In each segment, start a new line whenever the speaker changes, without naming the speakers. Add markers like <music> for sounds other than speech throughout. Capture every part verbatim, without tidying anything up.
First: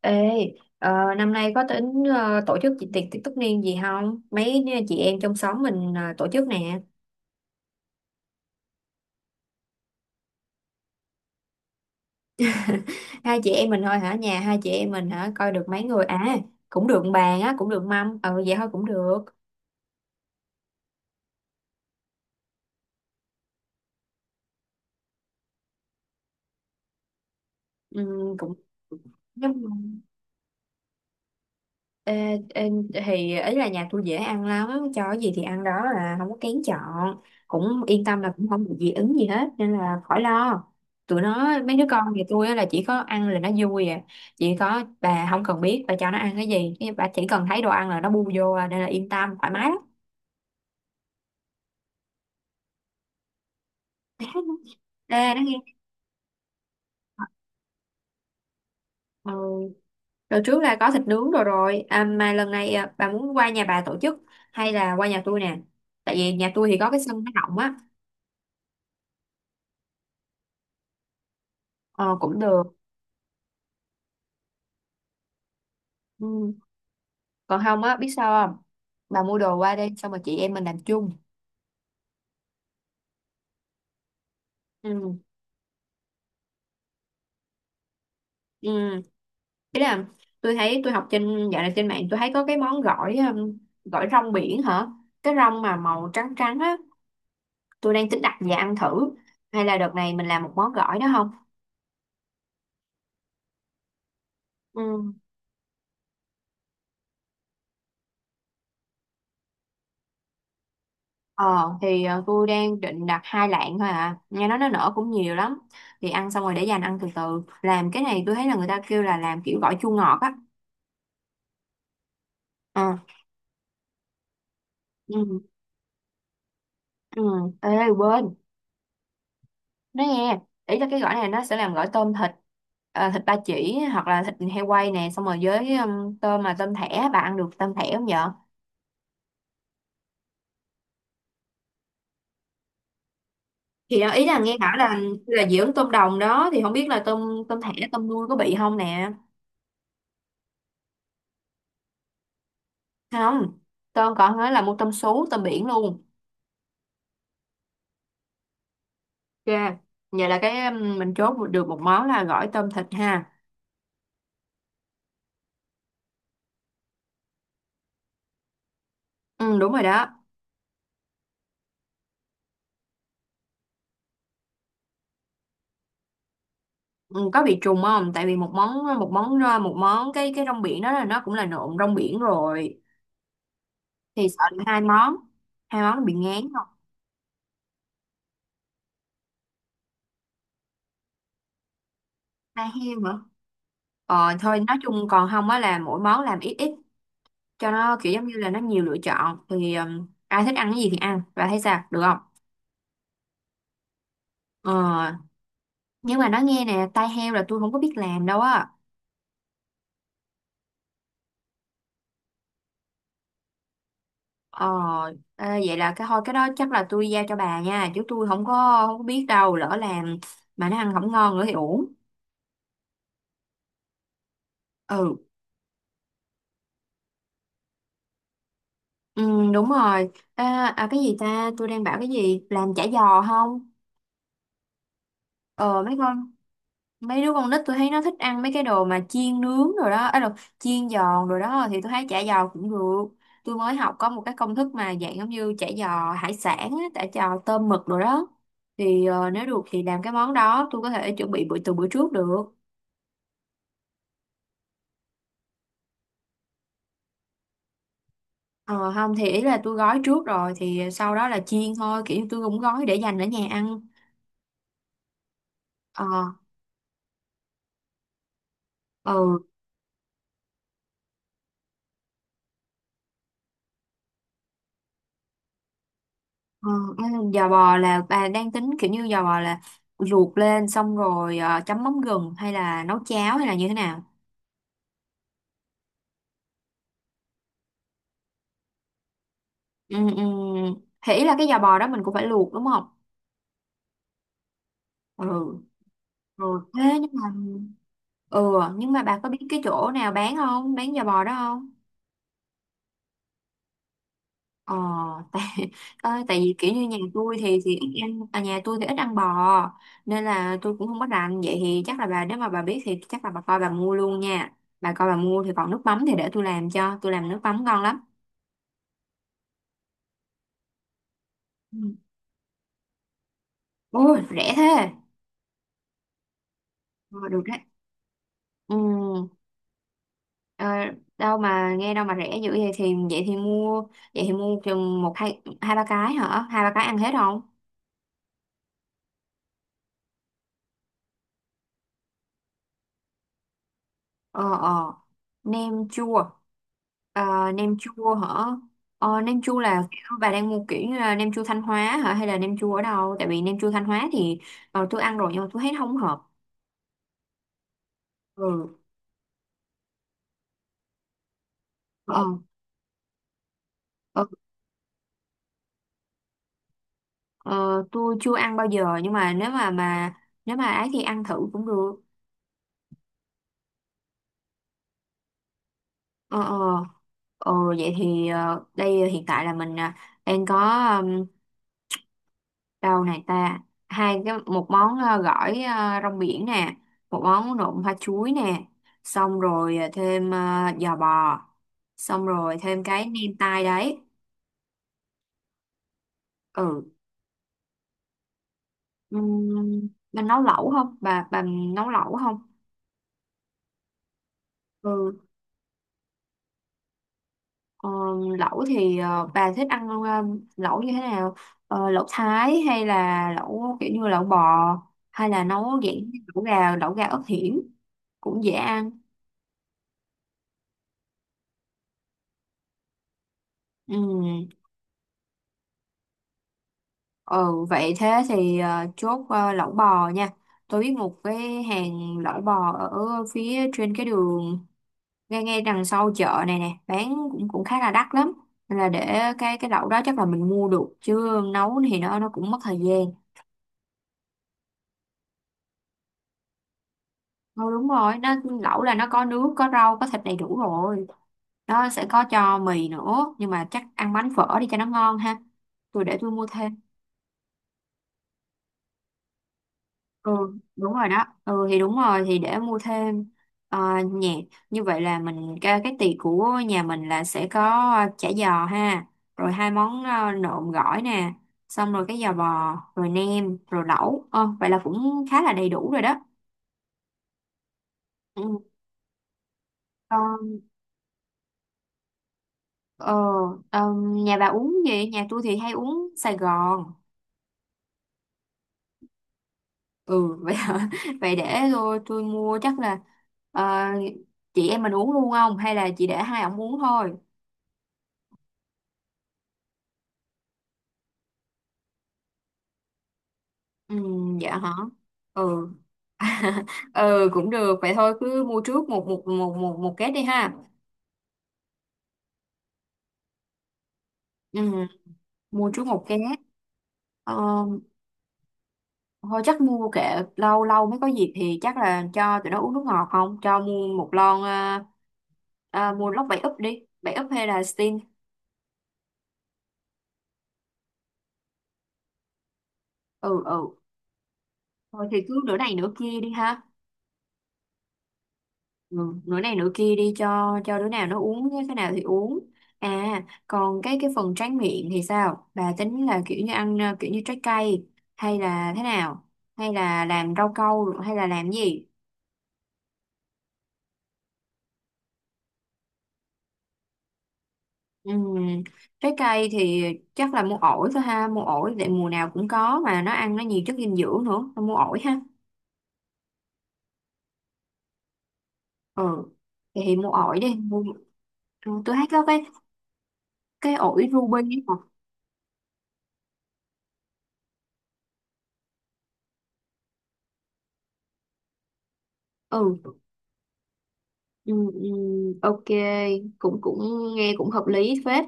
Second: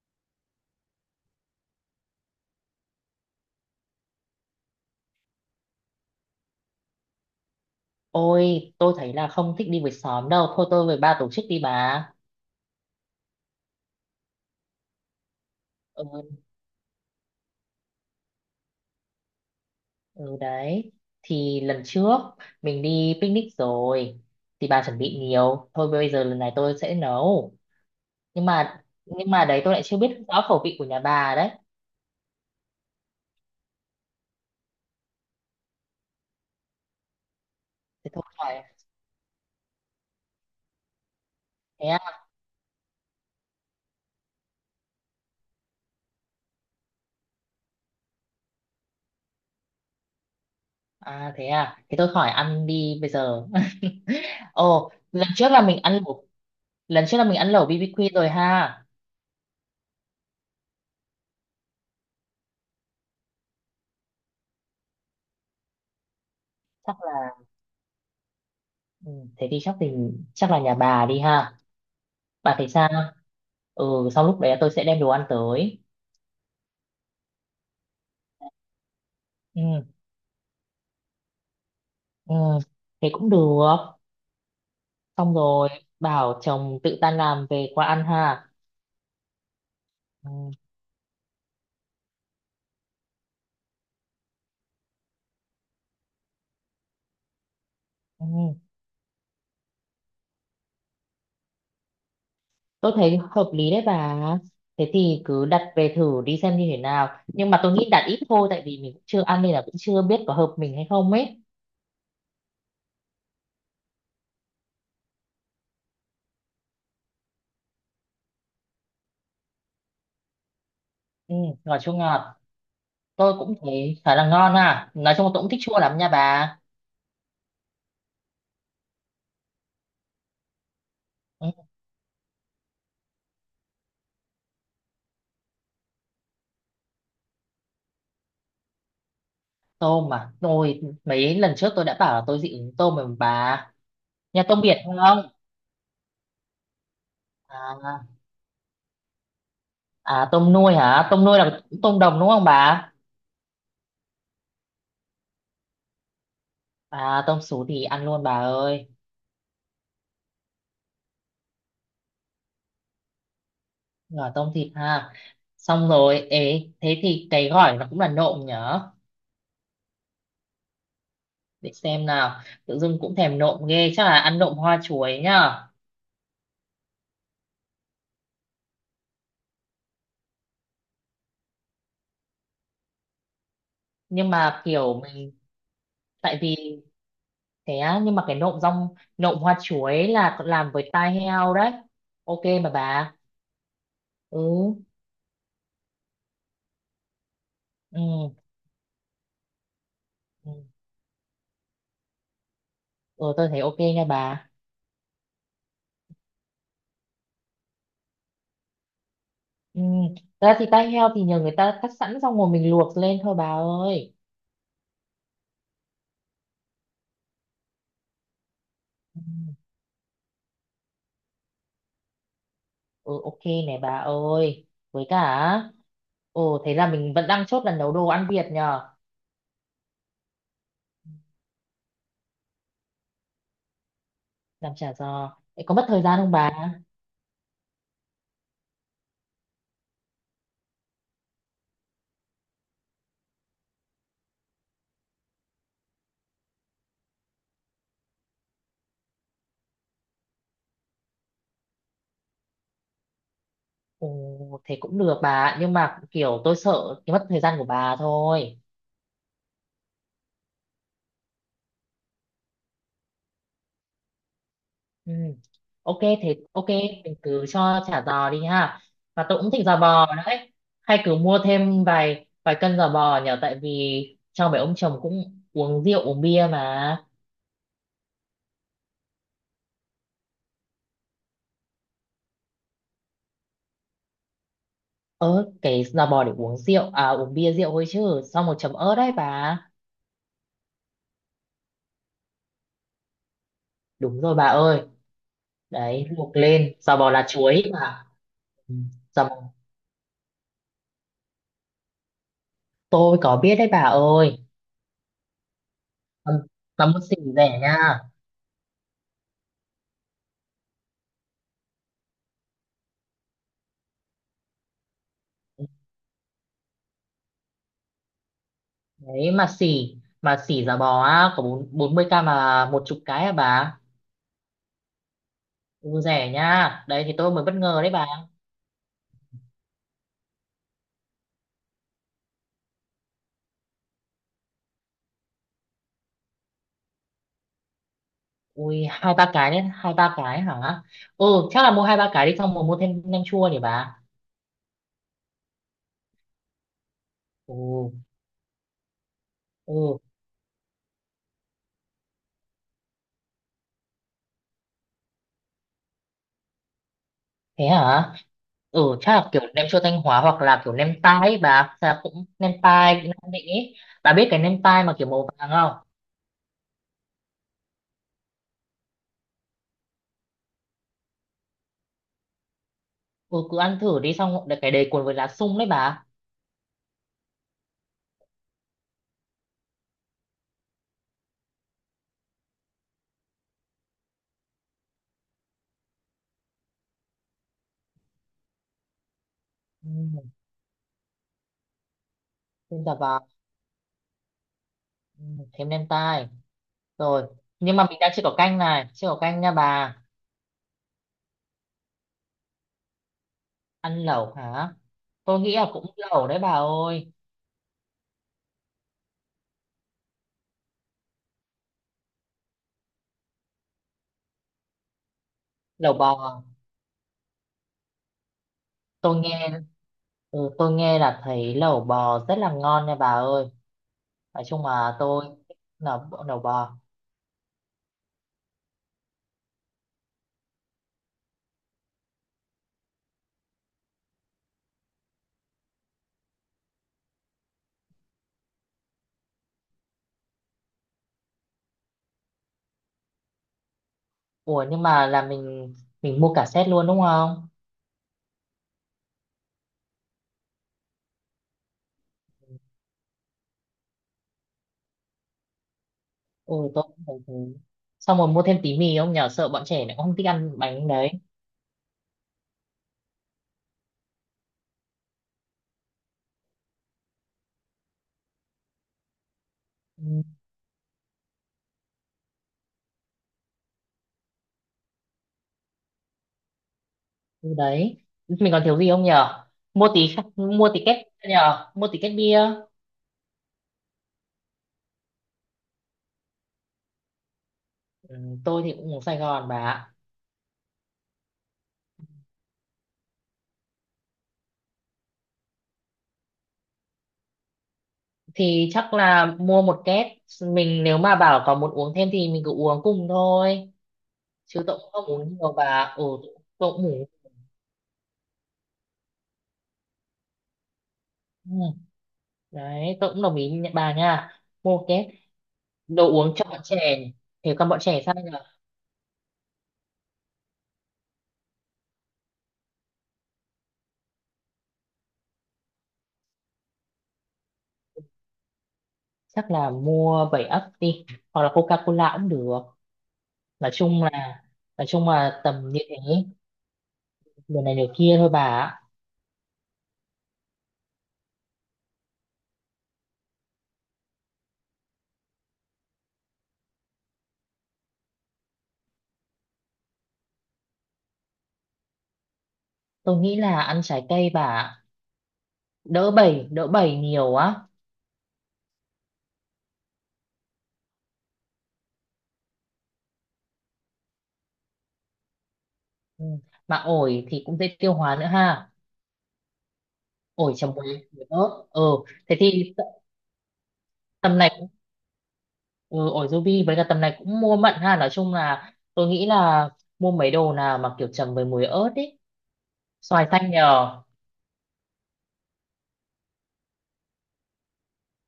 Ê, ờ, năm nay có tính ờ, tổ chức chị tiệc tiệc tất niên gì không? Mấy chị em trong xóm mình ờ, tổ chức nè.
Ôi, tôi thấy là không thích đi với xóm đâu. Thôi tôi với ba tổ chức đi bà.
<laughs> Hai chị em mình thôi hả? Nhà hai chị em mình hả? Coi được mấy người
Ừ,
à? Cũng được bàn á, cũng được mâm. Ừ vậy thôi cũng được.
ừ đấy. Thì lần trước mình đi picnic rồi. Thì bà chuẩn bị nhiều. Thôi bây giờ lần này tôi sẽ nấu.
Ừ,
Nhưng
cũng
mà nhưng mà
nhưng
đấy
mà
tôi lại chưa biết rõ khẩu vị của nhà bà đấy.
Ê, ê, thì ấy là nhà tôi dễ ăn lắm, cho cái gì thì ăn đó, là không có kén chọn, cũng yên
Thế
tâm
thôi
là cũng
khỏi,
không bị dị ứng gì hết nên là khỏi lo. Tụi nó mấy đứa
thế
con
à?
nhà tôi á là chỉ có ăn là nó vui à. Chỉ có bà không cần biết bà cho nó ăn cái gì, cái bà chỉ cần thấy đồ ăn là nó bu vô à, nên là yên tâm thoải mái lắm.
À thế à. Thế tôi khỏi ăn đi bây giờ. <laughs> Ồ,
Ê,
lần
nó
trước
nghe
là mình ăn lẩu, lần trước là mình ăn lẩu bê bê quy rồi ha.
ừ. Rồi trước là có thịt nướng rồi rồi à, mà lần này à, bà muốn qua nhà bà tổ chức hay là qua nhà tôi nè, tại vì nhà tôi thì có
Chắc
cái sân nó
là,
rộng á.
ừ, thế thì chắc thì chắc là nhà bà đi ha.
ờ, cũng
Bà
được.
thấy sao? Ừ, xong lúc đấy tôi sẽ đem đồ ăn tới.
Ừ. Còn không á biết sao không, bà mua đồ qua
ừ,
đây xong rồi chị em mình làm chung.
ừ thế cũng được,
ừ
xong rồi bảo chồng tự tan làm về qua ăn ha.
ừ Thế là
ừ,
tôi thấy tôi học trên, dạo này trên mạng tôi thấy có cái món gỏi, um, gỏi rong biển hả, cái rong mà màu trắng trắng á, tôi đang tính đặt về
ừ.
ăn thử. Hay là đợt này mình làm một món gỏi đó không?
Tôi thấy hợp lý đấy bà. Thế
Ừ.
thì cứ đặt về thử đi xem như thế nào, nhưng mà tôi nghĩ đặt ít thôi, tại vì mình cũng chưa ăn nên là cũng chưa biết có hợp mình hay không ấy.
Ờ thì ờ, tôi đang định đặt hai lạng thôi à, nghe nói nó nở cũng nhiều lắm, thì ăn xong rồi để dành ăn từ từ. Làm cái này tôi thấy là người ta kêu là làm kiểu gỏi chua ngọt á.
Ừ, ngọt, chua ngọt.
Ờ.
Tôi cũng thấy khá là ngon ha, nói chung là
ừ
tôi cũng thích chua lắm nha bà.
ừ ê quê nói nghe, ý là cái gỏi này nó
Ừ,
sẽ làm gỏi tôm thịt, ờ, thịt ba chỉ hoặc là thịt heo quay nè, xong rồi với um, tôm, mà tôm thẻ bà ăn được tôm thẻ không vợ?
tôm mà tôi mấy lần trước tôi đã bảo là tôi dị ứng tôm rồi mà bà.
Thì đó, ý là
Nhà
nghe
tôm
bảo
biển
là
không
là dưỡng tôm đồng đó, thì không biết là tôm tôm thẻ
à?
tôm nuôi có bị không nè.
À tôm nuôi hả? Tôm nuôi là tôm đồng đúng không bà?
Không, tôm còn nói là mua tôm sú tôm biển luôn.
À tôm sú thì ăn luôn bà ơi.
Ok, vậy là cái um, mình chốt được một món là gỏi tôm thịt ha.
Rồi tôm thịt ha. Xong rồi, ế, thế thì cái gỏi nó cũng là nộm nhở?
Ừ đúng rồi đó.
Để xem nào. Tự dưng cũng thèm nộm ghê, chắc là ăn nộm hoa chuối nhá.
Ừ, có bị trùng không, tại vì một món một món ờ, một món cái cái rong biển đó là nó cũng là nộm rong biển rồi, thì
Nhưng
sợ
mà
là hai
kiểu
món,
mình,
hai món nó bị
tại
ngán
vì
không.
thế á, nhưng mà cái nộm rong, nộm hoa chuối là làm với tai heo đấy. Ok
Hai
mà
heo
bà.
nữa. Ờ thôi
Ừ.
nói chung còn không á là mỗi món làm ít ít, cho nó
Ừ.
kiểu giống như là nó nhiều lựa chọn, thì um, ai
Ừ,
thích ăn cái gì thì ăn và thấy sao, được không?
ừ, tôi thấy ok nha bà.
Ờ nhưng mà nói nghe nè, tai heo là tôi không có biết làm đâu á.
Ừ. Thật ra thì tai heo thì nhờ người ta cắt sẵn xong rồi mình luộc lên thôi bà ơi.
Ờ, à, vậy là cái thôi cái đó chắc là tôi giao cho bà nha, chứ tôi không có, không có
Ừ,
biết, đâu lỡ làm mà nó ăn không ngon nữa thì uổng.
ừ, ok này bà ơi. Với
Ừ.
cả, ồ thế là mình vẫn đang chốt là nấu đồ ăn Việt nhờ.
Ừ đúng rồi. À, à cái gì ta, tôi đang bảo cái gì làm chả giò không.
Làm chả giò. Thế có
ờ
mất
mấy
thời gian
con
không bà?
Mấy đứa con nít tôi thấy nó thích ăn mấy cái đồ mà chiên nướng rồi đó, ấy là chiên giòn rồi đó, thì tôi thấy chả giò cũng được. Tôi mới học có một cái công thức mà dạng giống như chả giò hải sản á, chả giò tôm mực rồi đó, thì ờ, nếu được thì làm cái món đó, tôi có thể chuẩn bị bữa từ bữa trước được.
Ồ thế cũng được bà, ạ, nhưng mà kiểu tôi sợ cái mất thời gian của bà thôi.
ờ, Không thì ý là tôi gói trước rồi thì sau đó là chiên thôi, kiểu như tôi cũng gói để dành ở nhà ăn.
Ừ. Ok
Ờ.
thì ok, mình cứ cho chả giò đi ha, và
Ừ.
tôi cũng thích giò bò đấy. Hay cứ mua thêm vài vài cân giò bò nhở, tại vì cho mấy ông chồng cũng uống rượu uống bia
ờ,
mà.
Giò bò là bà đang tính kiểu như giò bò là luộc lên xong rồi ờ, chấm mắm gừng hay là nấu cháo hay là như thế nào?
Ớ cái giò bò để uống rượu à, uống bia rượu thôi chứ, xong một chấm ớt đấy bà.
Ừ, ừ. Thì ý là cái giò bò đó mình cũng phải luộc đúng không?
Đúng rồi bà ơi,
Ừ.
đấy luộc
Ừ.
lên giò
Thế
bò
nhưng
lá
mà,
chuối bà.
ừ
Ừ.
nhưng mà bà
Giò
có
bò
biết cái chỗ nào bán không? Bán giò bò đó không?
tôi có biết đấy bà ơi.
Ờ, tại <laughs> ờ,
Tầm,
tại vì kiểu như
tầm
nhà
mua xỉ
tôi thì
rẻ
thì
nha,
ít ăn à, nhà tôi thì ít ăn bò, nên là tôi cũng không có rành. Vậy thì chắc là bà nếu mà bà biết thì chắc là bà coi bà mua luôn nha. Bà coi bà mua thì còn nước mắm thì để tôi làm cho, tôi làm nước mắm ngon lắm.
đấy mà xỉ, mà xỉ giả bò á có bốn
Ừ.
bốn mươi k mà một chục cái à bà.
Ôi rẻ thế.
Ừ, rẻ nha, đấy thì
Ờ,
tôi
được
mới bất
đấy.
ngờ đấy bà.
Ừ. Ờ, đâu mà nghe đâu mà rẻ dữ vậy, thì vậy thì mua, vậy thì mua chừng một hai hai ba cái hả? Hai ba cái ăn hết không?
Ui hai ba cái đấy, hai ba cái hả, ừ chắc là mua hai ba cái đi, xong rồi mua thêm nem chua nhỉ bà.
ờ ờ nem chua Ờ,
Ừ,
nem chua hả? Ờ, nem chua là
ừ,
kiểu bà đang mua kiểu như là nem chua Thanh Hóa hả, hay là nem chua ở đâu? Tại vì nem chua Thanh Hóa thì ờ, tôi ăn rồi nhưng mà tôi thấy nó không hợp.
thế hả,
Ừ.
ừ chắc là kiểu nem chua Thanh Hóa hoặc là kiểu nem tai ấy bà. Chắc là
ờ,
cũng nem tai Nam Định ấy, bà
ờ,
biết cái nem tai mà kiểu màu vàng không?
ờ, tôi chưa ăn bao giờ nhưng mà nếu mà mà nếu mà ấy thì ăn thử cũng được.
Ừ cứ ăn thử đi, xong rồi cái đầy cuốn với lá sung đấy bà.
ờ ờ Ừ, vậy thì ờ, đây hiện tại là mình ờ, đang có, um, đâu này ta, hai cái một món ờ, gỏi ờ, rong biển nè, một món nộm hoa chuối nè, xong rồi ờ, thêm
Ừ,
ờ, giò bò, xong rồi
thêm
thêm
cả
cái
vào,
nem tai đấy.
ừ, thêm nem tai
Ừ.
rồi. Nhưng mà mình đang chưa có canh, này chưa có canh nha
Um,
bà.
bà nấu lẩu không bà, bà nấu lẩu không?
Ăn lẩu hả?
Ừ.
Tôi nghĩ là cũng lẩu đấy bà ơi.
Ờ, lẩu thì ờ, bà thích ăn ờ, lẩu như thế nào? Ờ, lẩu Thái hay là lẩu kiểu như lẩu bò, hay là nấu
Lẩu
dạng như
bò,
lẩu gà, lẩu gà ớt hiểm cũng dễ ăn.
tôi nghe, ừ, tôi nghe là thấy lẩu bò rất là ngon nha bà ơi.
Ừ,
Nói chung là tôi thích lẩu, lẩu bò.
ừ vậy thế thì ờ, chốt ờ, lẩu bò nha. Tôi biết một cái hàng lẩu bò ở phía trên cái đường, ngay ngay đằng sau chợ này nè, bán cũng cũng khá là đắt lắm. Nên là để cái cái lẩu đó chắc là mình mua được, chứ nấu thì nó nó cũng mất thời gian.
Ủa nhưng mà là mình mình mua cả set luôn đúng không?
Ừ, đúng rồi, nó lẩu là nó có nước có rau có thịt đầy đủ rồi, nó sẽ có cho mì nữa nhưng mà chắc ăn bánh phở đi cho nó ngon ha, tôi để tôi mua
Ui
thêm.
tôi cũng thấy thế. Xong rồi mua thêm tí mì không nhờ, sợ bọn trẻ nó không thích
Ừ
ăn bánh
đúng rồi
đấy.
đó. Ừ thì đúng rồi thì để mua thêm. Ờ, nhạc Như vậy là mình cái, cái tiệc của nhà mình là sẽ có ờ, chả giò ha, rồi hai món
Ừ,
ờ, nộm gỏi nè, xong rồi cái giò bò rồi nem rồi lẩu. ờ, Vậy là cũng khá là đầy đủ rồi đó.
ừ đấy, mình còn thiếu gì không nhờ, mua tí,
Ừ.
mua tí két nhờ, mua tí két bia.
Ờ, ờm, nhà bà uống gì? Nhà tôi thì hay uống Sài Gòn.
Ừ, tôi thì cũng uống Sài Gòn bà ạ.
Ừ, vậy hả? <laughs> Vậy để tôi tôi mua, chắc là ờ, chị em mình uống luôn không? Hay là chị để hai ổng uống thôi?
Thì chắc là mua một két, mình nếu mà bảo có muốn uống thêm thì mình cứ uống cùng thôi,
Ừ, dạ
chứ
hả?
tôi cũng không uống nhiều bà
Ừ.
ạ. Ừ,
<laughs>
tôi cũng uống,
ừ cũng được. Vậy thôi cứ mua trước một một một một một két đi ha.
ừ. Đấy tôi cũng đồng ý nha- bà nha,
Ừ,
mua một két
mua trước một
đồ
két.
uống cho bọn trẻ, thì
Ờ,
con bọn trẻ sao nhỉ.
thôi chắc mua kệ, lâu lâu mới có dịp thì chắc là cho tụi nó uống nước ngọt, không cho mua một lon à, à, mua lốc bảy úp đi, bảy úp hay là Sting.
Chắc là mua bảy ấp đi, hoặc là Coca-Cola cũng được.
Ừ. Ừ.
Nói chung là, nói
Thôi
chung
thì cứ
là
nửa
tầm
này
như
nửa
thế,
kia đi ha.
điều này điều kia thôi bà ạ.
Ừ, nửa này nửa kia đi cho cho đứa nào nó uống cái nào thì uống. À còn cái cái phần tráng miệng thì sao, bà tính là kiểu như ăn à, kiểu như trái cây hay là thế nào, hay là làm rau câu hay là làm gì?
Tôi nghĩ là ăn trái cây bà ạ, đỡ bảy, đỡ bảy nhiều á.
Ừ. Trái cây thì chắc là mua ổi thôi ha, mua ổi để mùa nào cũng có mà nó ăn nó nhiều chất dinh dưỡng nữa, thôi mua ổi ha.
Ừ. Mà ổi thì cũng dễ tiêu hóa nữa ha,
Ừ thì, mua ổi
ổi
đi
chấm
mua,
muối, muối ớt.
tôi
Ừ
thấy có
thế
cái
thì t-,
cái ổi
tầm
ruby
này
ấy
cũng-,
mà.
ừ, ổi ruby với cả tầm này cũng mua mận ha, nói chung là tôi nghĩ là mua mấy đồ nào mà kiểu chấm với muối ớt ý,
Ừ.
xoài xanh nhờ.
Ừ, ừ, ok, cũng cũng nghe cũng hợp lý phết.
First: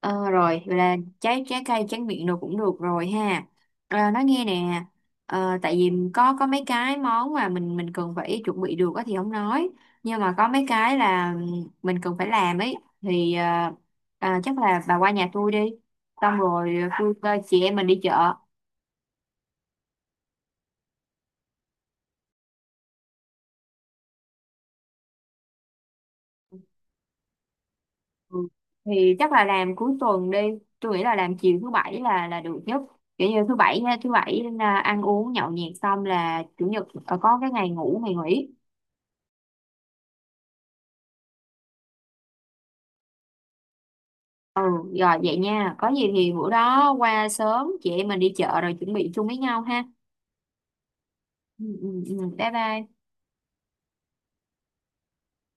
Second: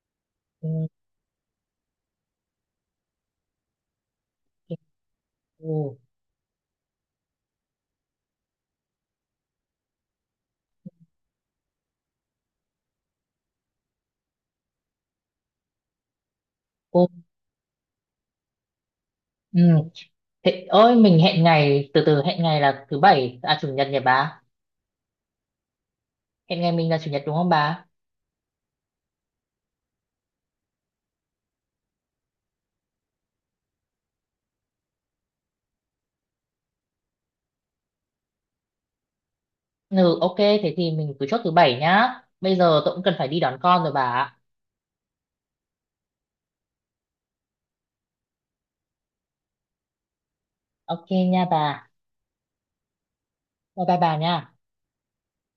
Ờ, rồi vậy
Ừ.
là trái trái cây tráng miệng đồ cũng được rồi ha. À, nói nghe nè, ờ, tại vì
Ừ.
có có mấy cái món mà mình mình cần phải chuẩn bị được á thì không nói, nhưng mà có mấy cái là mình cần phải làm ấy, thì ờ, à, chắc là bà qua nhà tôi đi, xong rồi
Ừ.
tôi tôi- chị em mình đi chợ.
Ừ. Thế ơi mình hẹn ngày, từ từ, hẹn ngày là thứ bảy à chủ nhật nhỉ bà, hẹn ngày mình là chủ nhật đúng không bà?
Ừ. Thì chắc là làm cuối tuần đi, tôi nghĩ là làm chiều thứ bảy là là được nhất, kiểu như thứ bảy thứ bảy à, ăn uống nhậu nhẹt xong là chủ nhật ờ, có cái ngày ngủ ngày nghỉ.
Ừ ok thế thì mình cứ chốt thứ bảy nhá, bây giờ tôi cũng cần phải đi đón con rồi bà ạ.
Ừ. Rồi vậy nha, có gì thì bữa đó qua sớm chị em mình đi chợ rồi chuẩn bị chung với nhau ha.
Ok nha
Ừ,
bà,
ừ, ừ. Bye bye.
bye bye bà nha.